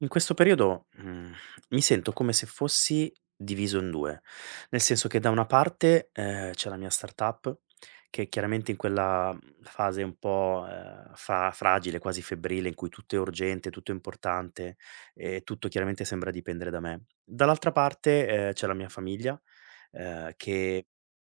In questo periodo, mi sento come se fossi diviso in 2, nel senso che da una parte, c'è la mia startup che chiaramente in quella, fase un po', fragile, quasi febbrile, in cui tutto è urgente, tutto è importante e tutto chiaramente sembra dipendere da me. Dall'altra parte, c'è la mia famiglia, che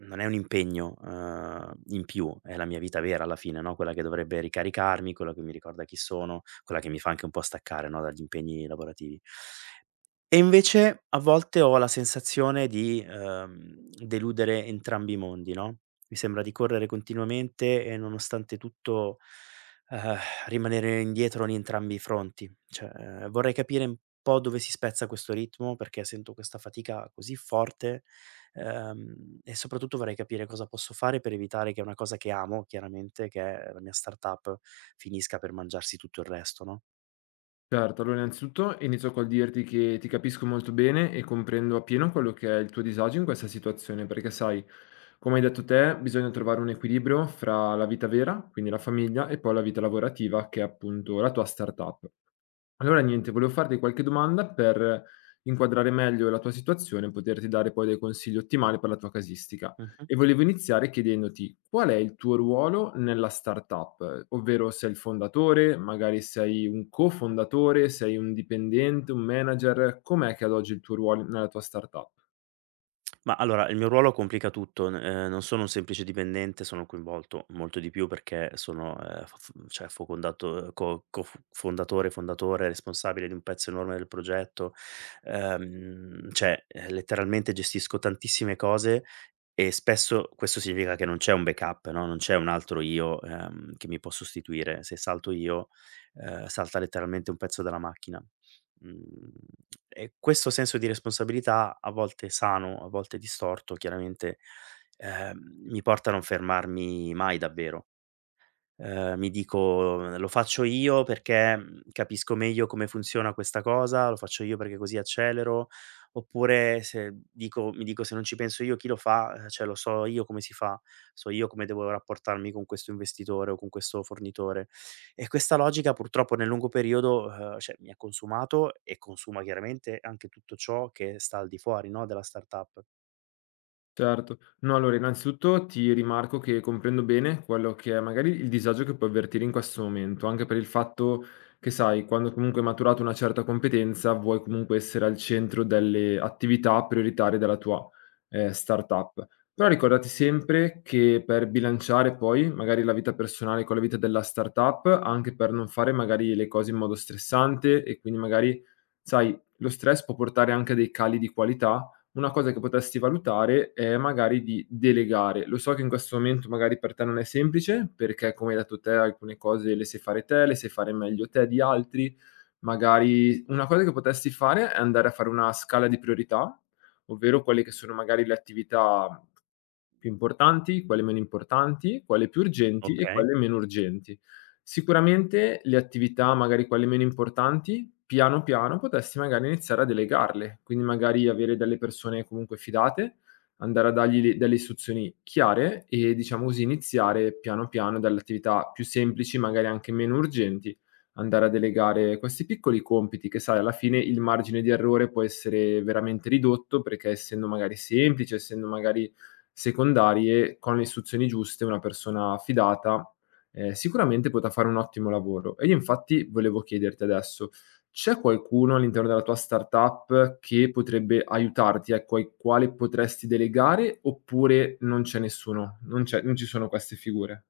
non è un impegno, in più, è la mia vita vera alla fine, no, quella che dovrebbe ricaricarmi, quella che mi ricorda chi sono, quella che mi fa anche un po' staccare, no, dagli impegni lavorativi. E invece a volte ho la sensazione di, deludere entrambi i mondi, no, mi sembra di correre continuamente e nonostante tutto, ehm, rimanere indietro in entrambi i fronti. Cioè, vorrei capire un po' dove si spezza questo ritmo, perché sento questa fatica così forte, e soprattutto vorrei capire cosa posso fare per evitare che una cosa che amo chiaramente, che è la mia startup, finisca per mangiarsi tutto il resto, no? Certo, allora innanzitutto inizio col dirti che ti capisco molto bene e comprendo appieno quello che è il tuo disagio in questa situazione, perché sai, come hai detto te, bisogna trovare un equilibrio fra la vita vera, quindi la famiglia, e poi la vita lavorativa, che è appunto la tua startup. Allora niente, volevo farti qualche domanda per inquadrare meglio la tua situazione e poterti dare poi dei consigli ottimali per la tua casistica. Mh-mh. E volevo iniziare chiedendoti qual è il tuo ruolo nella startup, ovvero sei il fondatore, magari sei un cofondatore, sei un dipendente, un manager, com'è che ad oggi il tuo ruolo nella tua startup? Ma allora, il mio ruolo complica tutto, n non sono un semplice dipendente, sono coinvolto molto di più perché sono, f f cioè focondato fondatore, responsabile di un pezzo enorme del progetto, cioè, letteralmente gestisco tantissime cose e spesso questo significa che non c'è un backup, no, non c'è un altro io, che mi può sostituire. Se salto io, salta letteralmente un pezzo della macchina. Mhmm, e questo senso di responsabilità, a volte sano, a volte distorto chiaramente, ehm, mi porta a non fermarmi mai davvero. Mi dico: "Lo faccio io perché, capisco meglio come funziona questa cosa, lo faccio io perché così accelero", oppure se dico mi dico: "Se non ci penso io chi lo fa? Cioè lo so io come si fa, so io come devo rapportarmi con questo investitore o con questo fornitore". E questa logica purtroppo nel lungo periodo, cioè mi ha consumato e consuma chiaramente anche tutto ciò che sta al di fuori, no, della startup. Certo. No, allora innanzitutto ti rimarco che comprendo bene quello che è magari il disagio che puoi avvertire in questo momento, anche per il fatto che, sai, quando comunque hai maturato una certa competenza, vuoi comunque essere al centro delle attività prioritarie della tua, startup. Però ricordati sempre che per bilanciare poi magari la vita personale con la vita della startup, anche per non fare magari le cose in modo stressante e quindi magari, sai, lo stress può portare anche a dei cali di qualità una cosa che potresti valutare è magari di delegare. Lo so che in questo momento magari per te non è semplice, perché come hai detto te alcune cose le sai fare te, le sai fare meglio te di altri. Magari una cosa che potresti fare è andare a fare una scala di priorità, ovvero quelle che sono magari le attività più importanti, quelle meno importanti, quelle più urgenti e Okay. quelle meno urgenti. Sicuramente le attività, magari quelle meno importanti, piano piano potresti magari iniziare a delegarle, quindi magari avere delle persone comunque fidate, andare a dargli delle istruzioni chiare e diciamo così iniziare piano piano dalle attività più semplici, magari anche meno urgenti, andare a delegare questi piccoli compiti che sai alla fine il margine di errore può essere veramente ridotto perché essendo magari semplice, essendo magari secondarie, con le istruzioni giuste, una persona fidata, sicuramente potrà fare un ottimo lavoro. E io infatti volevo chiederti adesso: c'è qualcuno all'interno della tua startup che potrebbe aiutarti, ecco, ai quale potresti delegare, oppure non c'è nessuno? Non ci sono queste figure?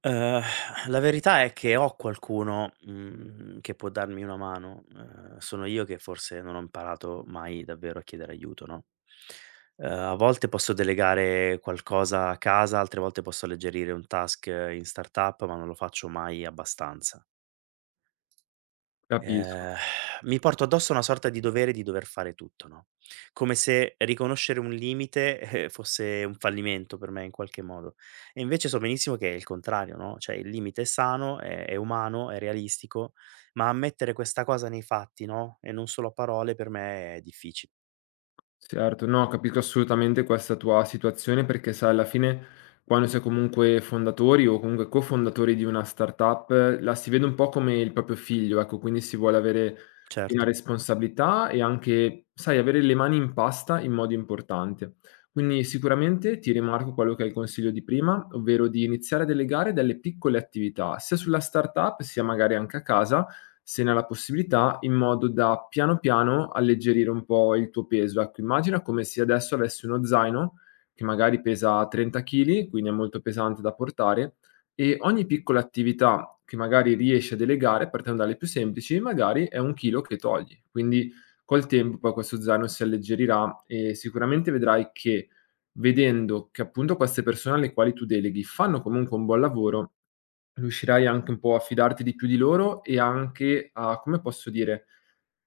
Uhm, la verità è che ho qualcuno, che può darmi una mano, sono io che forse non ho imparato mai davvero a chiedere aiuto, no, a volte posso delegare qualcosa a casa, altre volte posso alleggerire un task in startup, ma non lo faccio mai abbastanza. Capisco. Ehm, Mi porto addosso una sorta di dovere di dover fare tutto, no, come se riconoscere un limite, fosse un fallimento per me in qualche modo. E invece so benissimo che è il contrario, no, cioè il limite è sano, è umano, è realistico, ma ammettere questa cosa nei fatti, no, e non solo a parole per me è difficile. Certo, no, capisco assolutamente questa tua situazione perché sai, alla fine quando sei comunque fondatori o comunque cofondatori di una startup, la si vede un po' come il proprio figlio, ecco, quindi si vuole avere piena Certo. responsabilità e anche, sai, avere le mani in pasta in modo importante. Quindi sicuramente ti rimarco quello che è il consiglio di prima, ovvero di iniziare a delegare delle piccole attività, sia sulla startup, sia magari anche a casa, se ne ha la possibilità, in modo da piano piano alleggerire un po' il tuo peso. Ecco, immagina come se adesso avessi uno zaino che magari pesa 30 kg, quindi è molto pesante da portare, e ogni piccola attività che magari riesci a delegare, partendo dalle più semplici, magari è un chilo che togli. Quindi col tempo poi questo zaino si alleggerirà e sicuramente vedrai che vedendo che appunto queste persone alle quali tu deleghi fanno comunque un buon lavoro, riuscirai anche un po' a fidarti di più di loro e anche a come posso dire,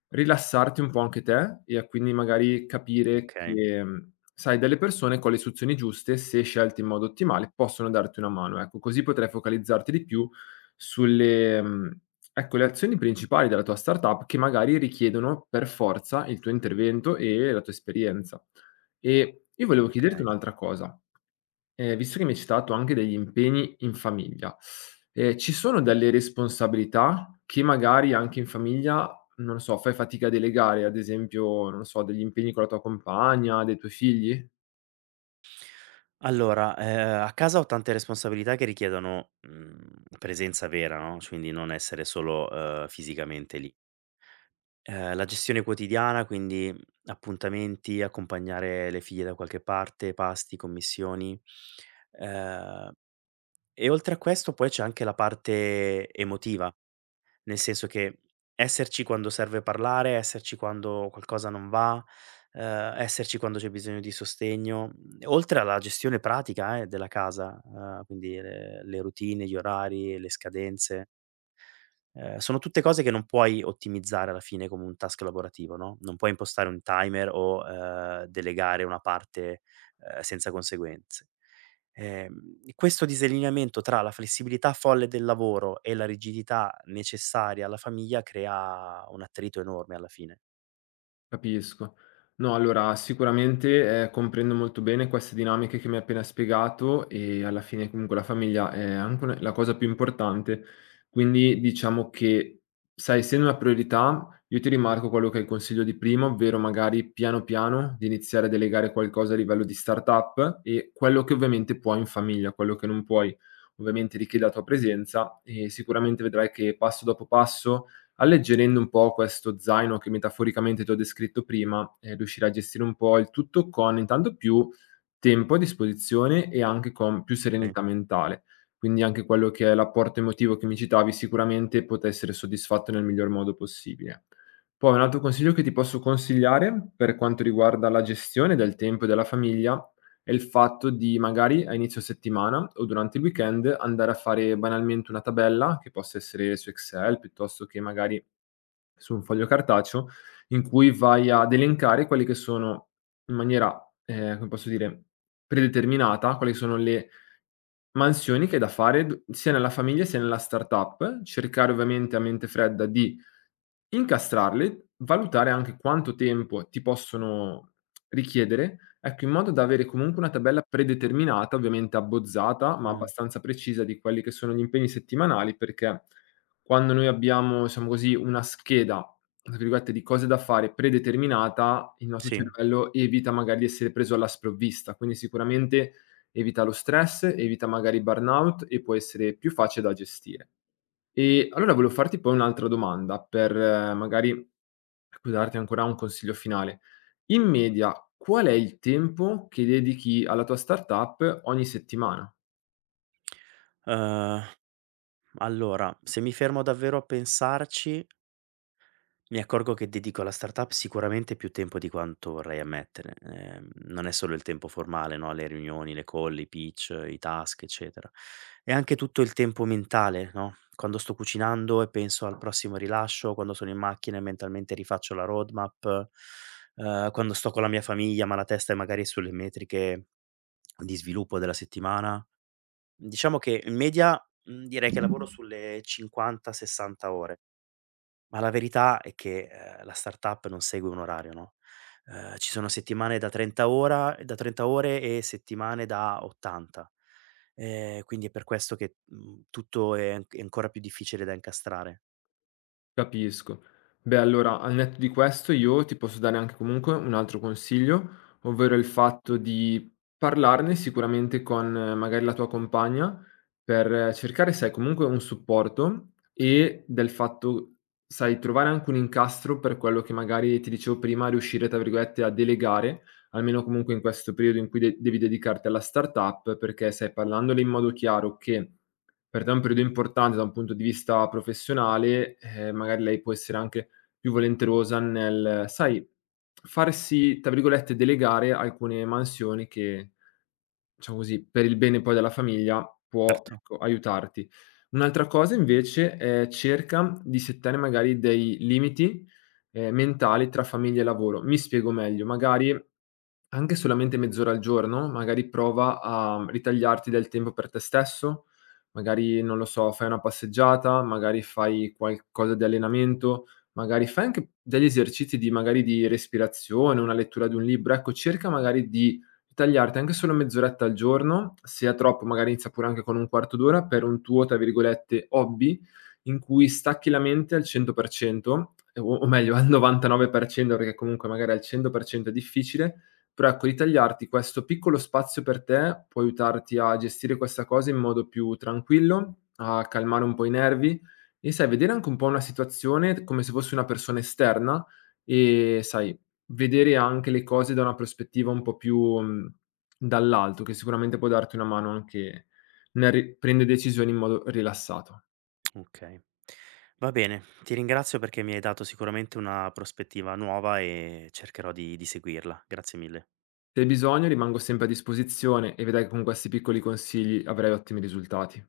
rilassarti un po' anche te e a quindi magari capire Okay, che, sai delle persone con le istruzioni giuste, se scelte in modo ottimale, possono darti una mano, ecco. Così potrai focalizzarti di più sulle ecco, le azioni principali della tua startup che magari richiedono per forza il tuo intervento e la tua esperienza. E io volevo chiederti okay. un'altra cosa. Visto che mi hai citato anche degli impegni in famiglia, ci sono delle responsabilità che magari anche in famiglia, non lo so, fai fatica a delegare, ad esempio, non lo so, degli impegni con la tua compagna, dei tuoi figli? Allora, a casa ho tante responsabilità che richiedono, presenza vera, no, quindi non essere solo, fisicamente lì. La gestione quotidiana, quindi, appuntamenti, accompagnare le figlie da qualche parte, pasti, commissioni, ehm, e oltre a questo poi c'è anche la parte emotiva, nel senso che esserci quando serve parlare, esserci quando qualcosa non va, esserci quando c'è bisogno di sostegno, oltre alla gestione pratica, della casa, quindi le routine, gli orari, le scadenze. Sono tutte cose che non puoi ottimizzare alla fine come un task lavorativo, no, non puoi impostare un timer o, delegare una parte, senza conseguenze. Questo disallineamento tra la flessibilità folle del lavoro e la rigidità necessaria alla famiglia crea un attrito enorme alla fine. Capisco. No, allora sicuramente, comprendo molto bene queste dinamiche che mi hai appena spiegato e alla fine comunque la famiglia è anche una la cosa più importante. Quindi diciamo che, sai, essendo una priorità, io ti rimarco quello che è il consiglio di prima, ovvero magari piano piano di iniziare a delegare qualcosa a livello di startup e quello che ovviamente puoi in famiglia, quello che non puoi ovviamente richiede la tua presenza e sicuramente vedrai che passo dopo passo alleggerendo un po' questo zaino che metaforicamente ti ho descritto prima, riuscirai a gestire un po' il tutto con intanto più tempo a disposizione e anche con più serenità mentale. Quindi anche quello che è l'apporto emotivo che mi citavi sicuramente potrà essere soddisfatto nel miglior modo possibile. Poi un altro consiglio che ti posso consigliare, per quanto riguarda la gestione del tempo e della famiglia, è il fatto di magari a inizio settimana o durante il weekend andare a fare banalmente una tabella, che possa essere su Excel piuttosto che magari su un foglio cartaceo, in cui vai ad elencare quelli che sono in maniera, come posso dire, predeterminata, quali sono le mansioni che è da fare d sia nella famiglia sia nella startup, cercare ovviamente a mente fredda di incastrarli, valutare anche quanto tempo ti possono richiedere, ecco, in modo da avere comunque una tabella predeterminata, ovviamente abbozzata, ma Mh, abbastanza precisa di quelli che sono gli impegni settimanali, perché quando noi abbiamo, diciamo così, una scheda, tra virgolette, di cose da fare predeterminata, il nostro sì. cervello evita magari di essere preso alla sprovvista, quindi sicuramente evita lo stress, evita magari burnout e può essere più facile da gestire. E allora volevo farti poi un'altra domanda per magari darti ancora un consiglio finale. In media, qual è il tempo che dedichi alla tua startup ogni settimana? Ehm, allora, se mi fermo davvero a pensarci, mi accorgo che dedico alla startup sicuramente più tempo di quanto vorrei ammettere. Non è solo il tempo formale, no? Le riunioni, le call, i pitch, i task, eccetera. È anche tutto il tempo mentale, no? Quando sto cucinando e penso al prossimo rilascio, quando sono in macchina e mentalmente rifaccio la roadmap, quando sto con la mia famiglia, ma la testa è magari sulle metriche di sviluppo della settimana. Diciamo che in media direi che lavoro sulle 50-60 ore. Ma la verità è che, la startup non segue un orario, no, ci sono settimane da 30 ore e settimane da 80. Quindi è per questo che, tutto è ancora più difficile da incastrare. Capisco. Beh, allora, al netto di questo io ti posso dare anche comunque un altro consiglio, ovvero il fatto di parlarne sicuramente con magari la tua compagna per cercare, sai, comunque un supporto e del fatto, sai, trovare anche un incastro per quello che magari ti dicevo prima, riuscire, tra virgolette, a delegare, almeno comunque in questo periodo in cui devi dedicarti alla startup, perché stai parlandole in modo chiaro che per te è un periodo importante da un punto di vista professionale, magari lei può essere anche più volenterosa nel, sai, farsi, tra virgolette, "delegare" alcune mansioni che, diciamo così, per il bene poi della famiglia può, Certo. ecco, aiutarti. Un'altra cosa invece è cerca di settare magari dei limiti, mentali tra famiglia e lavoro. Mi spiego meglio: magari anche solamente mezz'ora al giorno, magari prova a ritagliarti del tempo per te stesso, magari non lo so, fai una passeggiata, magari fai qualcosa di allenamento, magari fai anche degli esercizi di magari di respirazione, una lettura di un libro, ecco cerca magari di ritagliarti anche solo mezz'oretta al giorno, se è troppo magari inizia pure anche con un quarto d'ora per un tuo, tra virgolette, "hobby" in cui stacchi la mente al 100% o meglio al 99% perché comunque magari al 100% è difficile, però ecco, ritagliarti questo piccolo spazio per te può aiutarti a gestire questa cosa in modo più tranquillo, a calmare un po' i nervi e sai, vedere anche un po' una situazione come se fossi una persona esterna e sai, vedere anche le cose da una prospettiva un po' più dall'alto, che sicuramente può darti una mano anche nel prendere decisioni in modo rilassato. Okay. Va bene, ti ringrazio perché mi hai dato sicuramente una prospettiva nuova e cercherò di seguirla. Grazie mille. Se hai bisogno, rimango sempre a disposizione e vedrai che con questi piccoli consigli avrai ottimi risultati.